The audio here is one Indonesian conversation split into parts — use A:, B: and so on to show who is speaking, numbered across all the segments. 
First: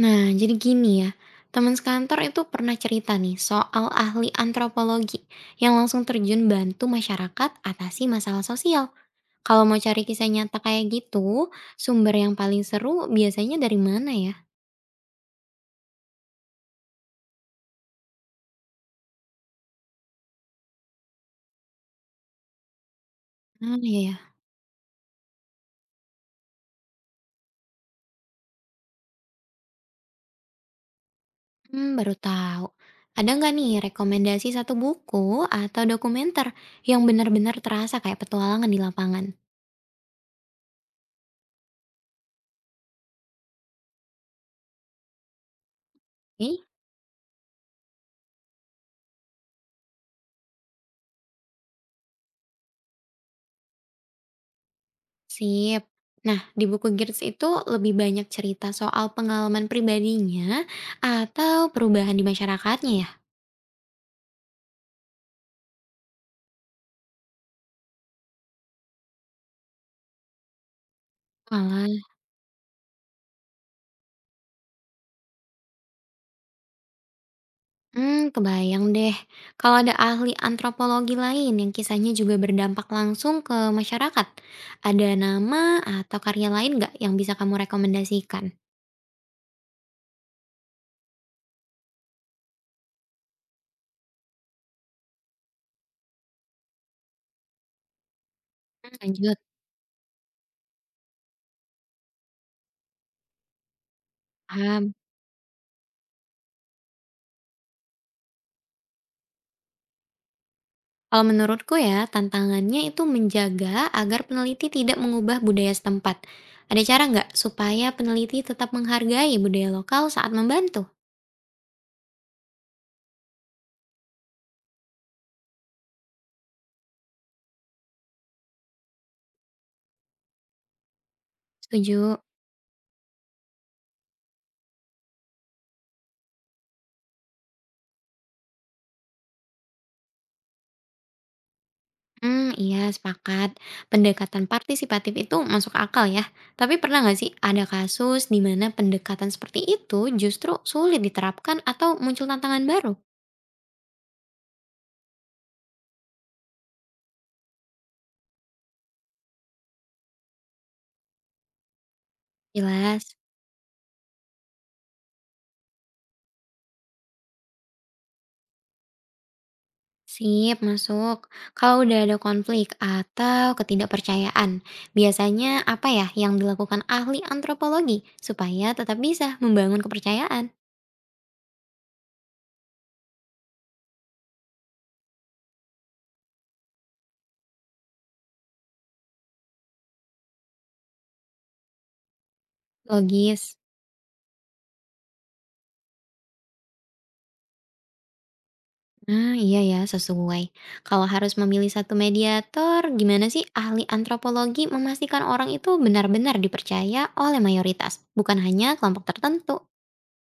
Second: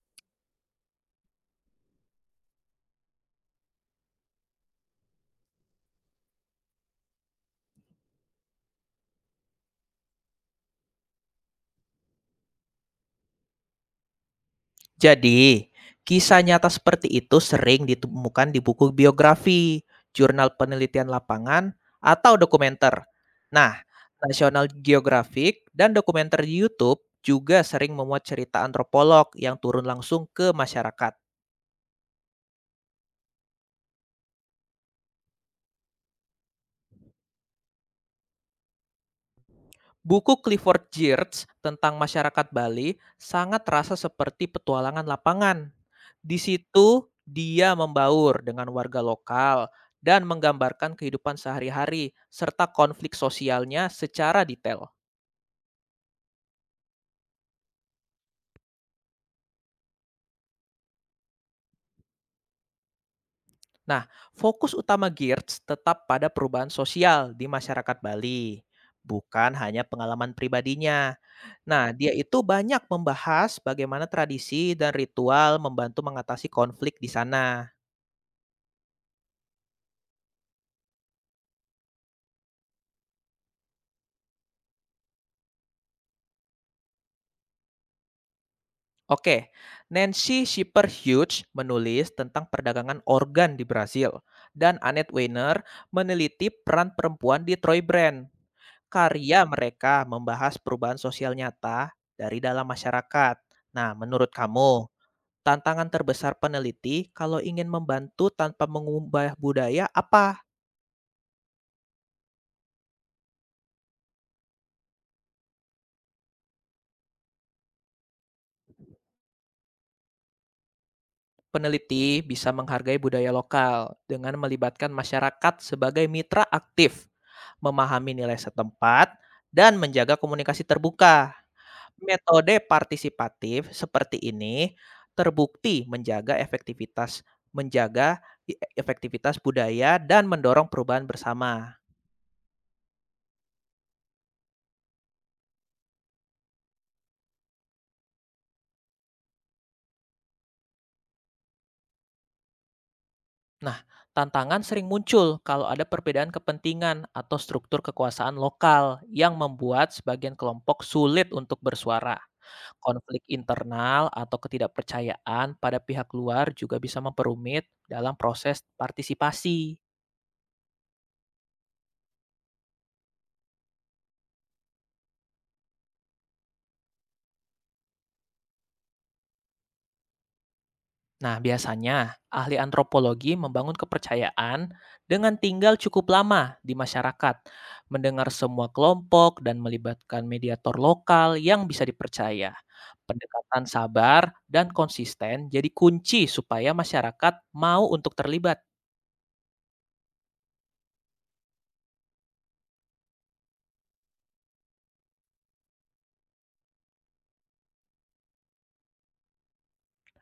A: Nah, jadi gini ya, teman sekantor itu pernah cerita nih soal ahli antropologi yang langsung terjun bantu masyarakat atasi masalah sosial. Kalau mau cari kisah nyata kayak gitu, sumber yang paling seru biasanya dari mana ya?
B: Jadi, kisah nyata seperti itu sering ditemukan di buku biografi, jurnal penelitian lapangan, atau dokumenter.
A: Ah,
B: Nah,
A: iya ya.
B: National Geographic dan dokumenter di YouTube juga sering memuat cerita antropolog yang turun langsung ke masyarakat.
A: Hmm, baru tahu. Ada nggak nih rekomendasi satu buku atau dokumenter yang benar-benar terasa kayak petualangan di lapangan?
B: Buku Clifford Geertz tentang masyarakat Bali sangat terasa seperti petualangan lapangan. Di
A: Oke?
B: situ, dia membaur dengan warga lokal dan menggambarkan kehidupan sehari-hari serta konflik sosialnya secara detail.
A: Sip. Nah, di buku Girls itu lebih banyak cerita soal pengalaman pribadinya atau perubahan di masyarakatnya ya?
B: Nah, fokus utama Geertz tetap pada perubahan sosial di masyarakat Bali, bukan hanya pengalaman pribadinya. Nah,
A: Malah,
B: dia itu banyak membahas bagaimana tradisi dan ritual membantu mengatasi konflik di sana.
A: hmm, kebayang deh. Kalau ada ahli antropologi lain yang kisahnya juga berdampak langsung ke masyarakat, ada nama atau karya lain nggak yang bisa kamu rekomendasikan?
B: Oke, Nancy Shipper Hughes menulis tentang perdagangan organ di Brasil, dan Annette Weiner meneliti peran perempuan di Troy Brand.
A: Hmm, lanjut,
B: Karya mereka membahas perubahan sosial nyata dari dalam masyarakat. Nah, menurut kamu,
A: paham.
B: tantangan terbesar peneliti kalau ingin membantu tanpa mengubah budaya apa?
A: Kalau menurutku ya, tantangannya itu menjaga agar peneliti tidak mengubah budaya setempat. Ada cara nggak supaya peneliti tetap menghargai budaya lokal saat membantu?
B: Peneliti bisa menghargai budaya lokal dengan melibatkan masyarakat sebagai mitra aktif, memahami nilai setempat, dan menjaga komunikasi terbuka.
A: Setuju.
B: Metode partisipatif seperti ini terbukti menjaga efektivitas budaya dan mendorong perubahan bersama.
A: Hmm, iya sepakat. Pendekatan partisipatif itu masuk akal ya. Tapi pernah nggak sih ada kasus di mana pendekatan seperti itu justru sulit diterapkan atau muncul tantangan baru?
B: Nah, tantangan sering muncul kalau ada perbedaan kepentingan atau struktur kekuasaan lokal yang membuat sebagian kelompok sulit untuk bersuara.
A: Jelas.
B: Konflik internal atau ketidakpercayaan pada pihak luar juga bisa memperumit dalam proses partisipasi.
A: Sip, masuk. Kalau udah ada konflik atau ketidakpercayaan, biasanya apa ya yang dilakukan ahli antropologi supaya tetap bisa membangun kepercayaan?
B: Nah, biasanya ahli antropologi membangun kepercayaan dengan tinggal cukup lama di masyarakat, mendengar semua kelompok dan melibatkan mediator lokal yang bisa dipercaya.
A: Logis.
B: Pendekatan sabar dan konsisten jadi kunci supaya masyarakat mau untuk terlibat.
A: Nah, iya ya, sesuai. Kalau harus memilih satu mediator, gimana sih ahli antropologi memastikan orang itu benar-benar dipercaya oleh mayoritas, bukan hanya kelompok tertentu?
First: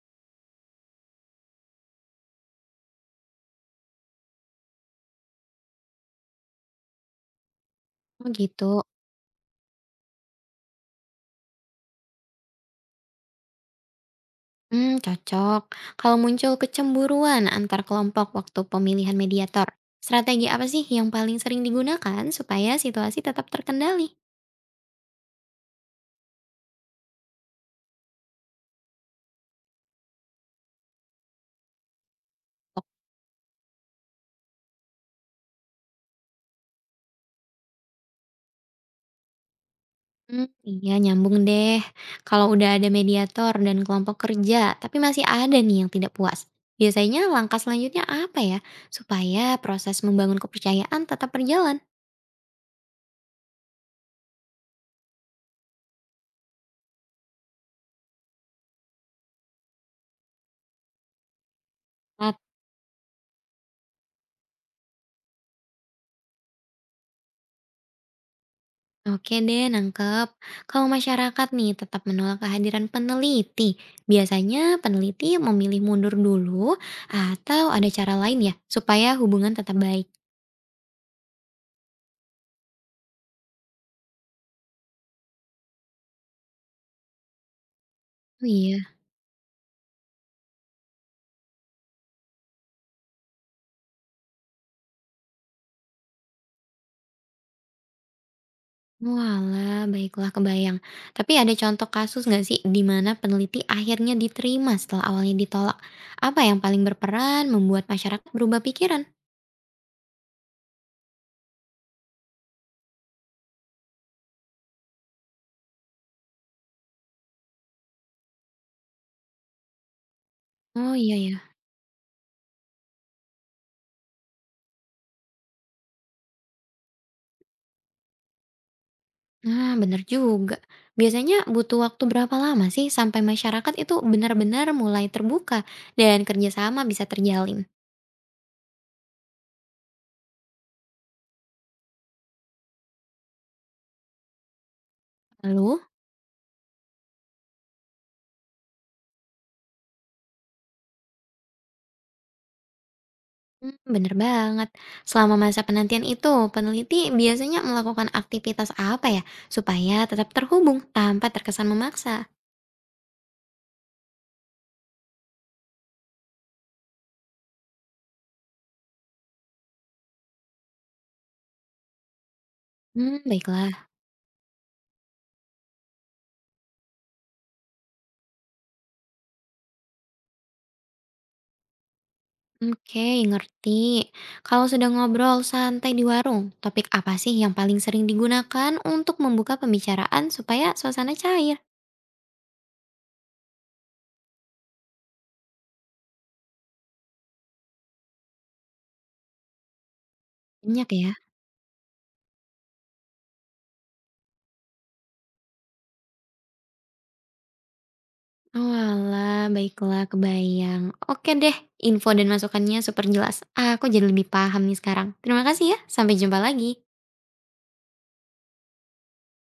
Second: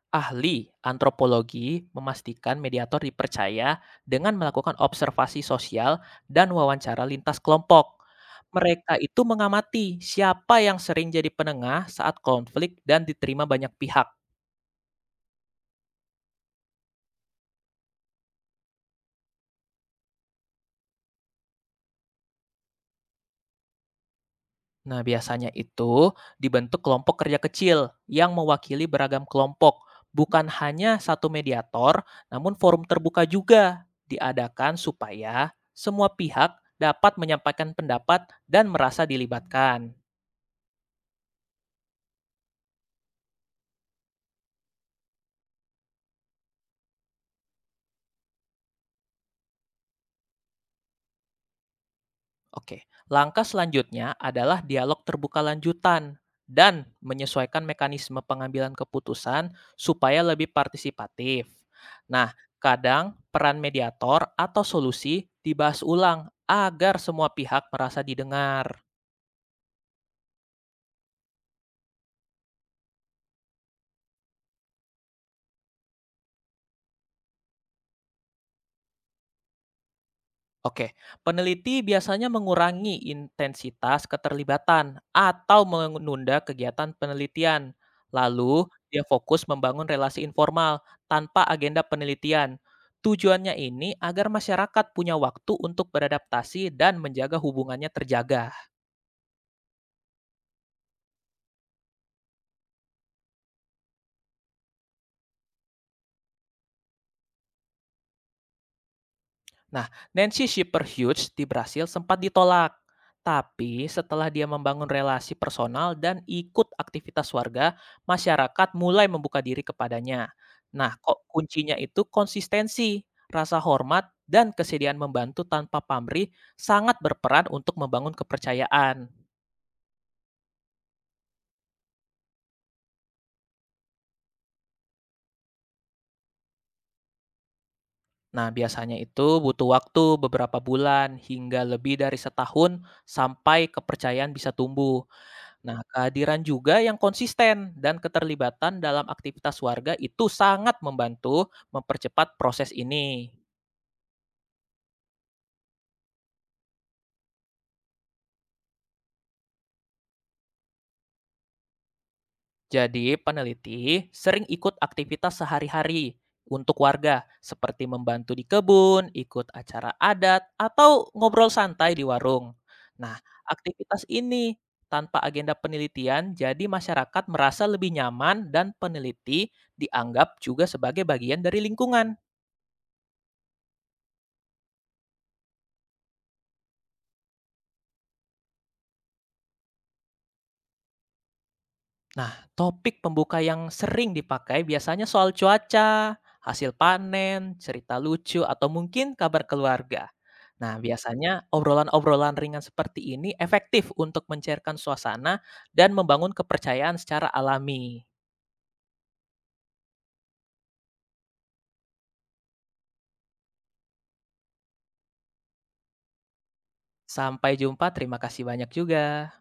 B: Ahli antropologi memastikan mediator dipercaya dengan melakukan observasi sosial dan wawancara lintas kelompok.
A: Oh gitu.
B: Mereka itu mengamati siapa yang sering jadi penengah saat konflik dan diterima banyak pihak.
A: Hmm, cocok. Kalau muncul kecemburuan antar kelompok waktu pemilihan mediator, strategi apa sih yang paling sering digunakan supaya situasi tetap terkendali?
B: Nah, biasanya itu dibentuk kelompok kerja kecil yang mewakili beragam kelompok, bukan hanya satu mediator, namun forum terbuka juga diadakan supaya semua pihak dapat menyampaikan pendapat dan merasa dilibatkan.
A: Hmm, iya, nyambung deh. Kalau udah ada mediator dan kelompok kerja, tapi masih ada nih yang tidak puas. Biasanya langkah selanjutnya apa ya? Supaya proses membangun kepercayaan tetap berjalan.
B: Oke, langkah selanjutnya adalah dialog terbuka lanjutan dan menyesuaikan mekanisme pengambilan keputusan supaya lebih partisipatif. Nah, kadang peran mediator atau solusi dibahas ulang agar semua pihak merasa didengar.
A: Oke deh, nangkep. Kalau masyarakat nih tetap menolak kehadiran peneliti, biasanya peneliti memilih mundur dulu atau ada cara lain ya supaya hubungan tetap baik.
B: Oke, peneliti biasanya mengurangi intensitas keterlibatan atau menunda kegiatan penelitian.
A: Oh
B: Lalu,
A: iya,
B: dia fokus membangun relasi informal tanpa agenda penelitian. Tujuannya ini agar masyarakat punya waktu untuk beradaptasi dan menjaga hubungannya terjaga.
A: walah, baiklah kebayang. Tapi ada contoh kasus nggak sih di mana peneliti akhirnya diterima setelah awalnya ditolak? Apa yang paling berperan membuat masyarakat berubah pikiran?
B: Nah, Nancy Shepherd-Hughes di Brasil sempat ditolak. Tapi setelah dia membangun relasi personal dan ikut aktivitas warga, masyarakat mulai membuka diri kepadanya.
A: Oh
B: Nah,
A: iya
B: kok
A: ya.
B: kuncinya itu konsistensi, rasa hormat, dan kesediaan membantu tanpa pamrih sangat berperan untuk membangun kepercayaan.
A: Nah, bener juga. Biasanya butuh waktu berapa lama sih sampai masyarakat itu benar-benar mulai terbuka dan kerjasama bisa terjalin?
B: Nah, biasanya itu butuh waktu beberapa bulan hingga lebih dari setahun sampai kepercayaan bisa tumbuh.
A: Lalu,
B: Nah, kehadiran juga yang konsisten dan keterlibatan dalam aktivitas warga itu sangat membantu mempercepat proses ini.
A: hmm, bener banget. Selama masa penantian itu, peneliti biasanya melakukan aktivitas apa ya supaya tetap terhubung tanpa terkesan memaksa?
B: Jadi, peneliti sering ikut aktivitas sehari-hari untuk warga, seperti membantu di kebun, ikut acara adat, atau ngobrol santai di warung.
A: Hmm,
B: Nah,
A: baiklah.
B: aktivitas ini tanpa agenda penelitian, jadi masyarakat merasa lebih nyaman dan peneliti dianggap juga sebagai bagian dari lingkungan.
A: Oke, ngerti. Kalau sedang ngobrol santai di warung, topik apa sih yang paling sering digunakan untuk membuka pembicaraan supaya suasana cair?
B: Nah, topik pembuka yang sering dipakai biasanya soal cuaca, hasil panen, cerita lucu, atau mungkin kabar keluarga. Nah,
A: Banyak ya.
B: biasanya obrolan-obrolan ringan seperti ini efektif untuk mencairkan suasana dan membangun kepercayaan secara alami.
A: Oalah, baiklah kebayang. Oke deh, info dan masukannya super jelas. Aku jadi lebih paham nih sekarang. Terima kasih ya, sampai jumpa lagi.
B: Sampai jumpa, terima kasih banyak juga.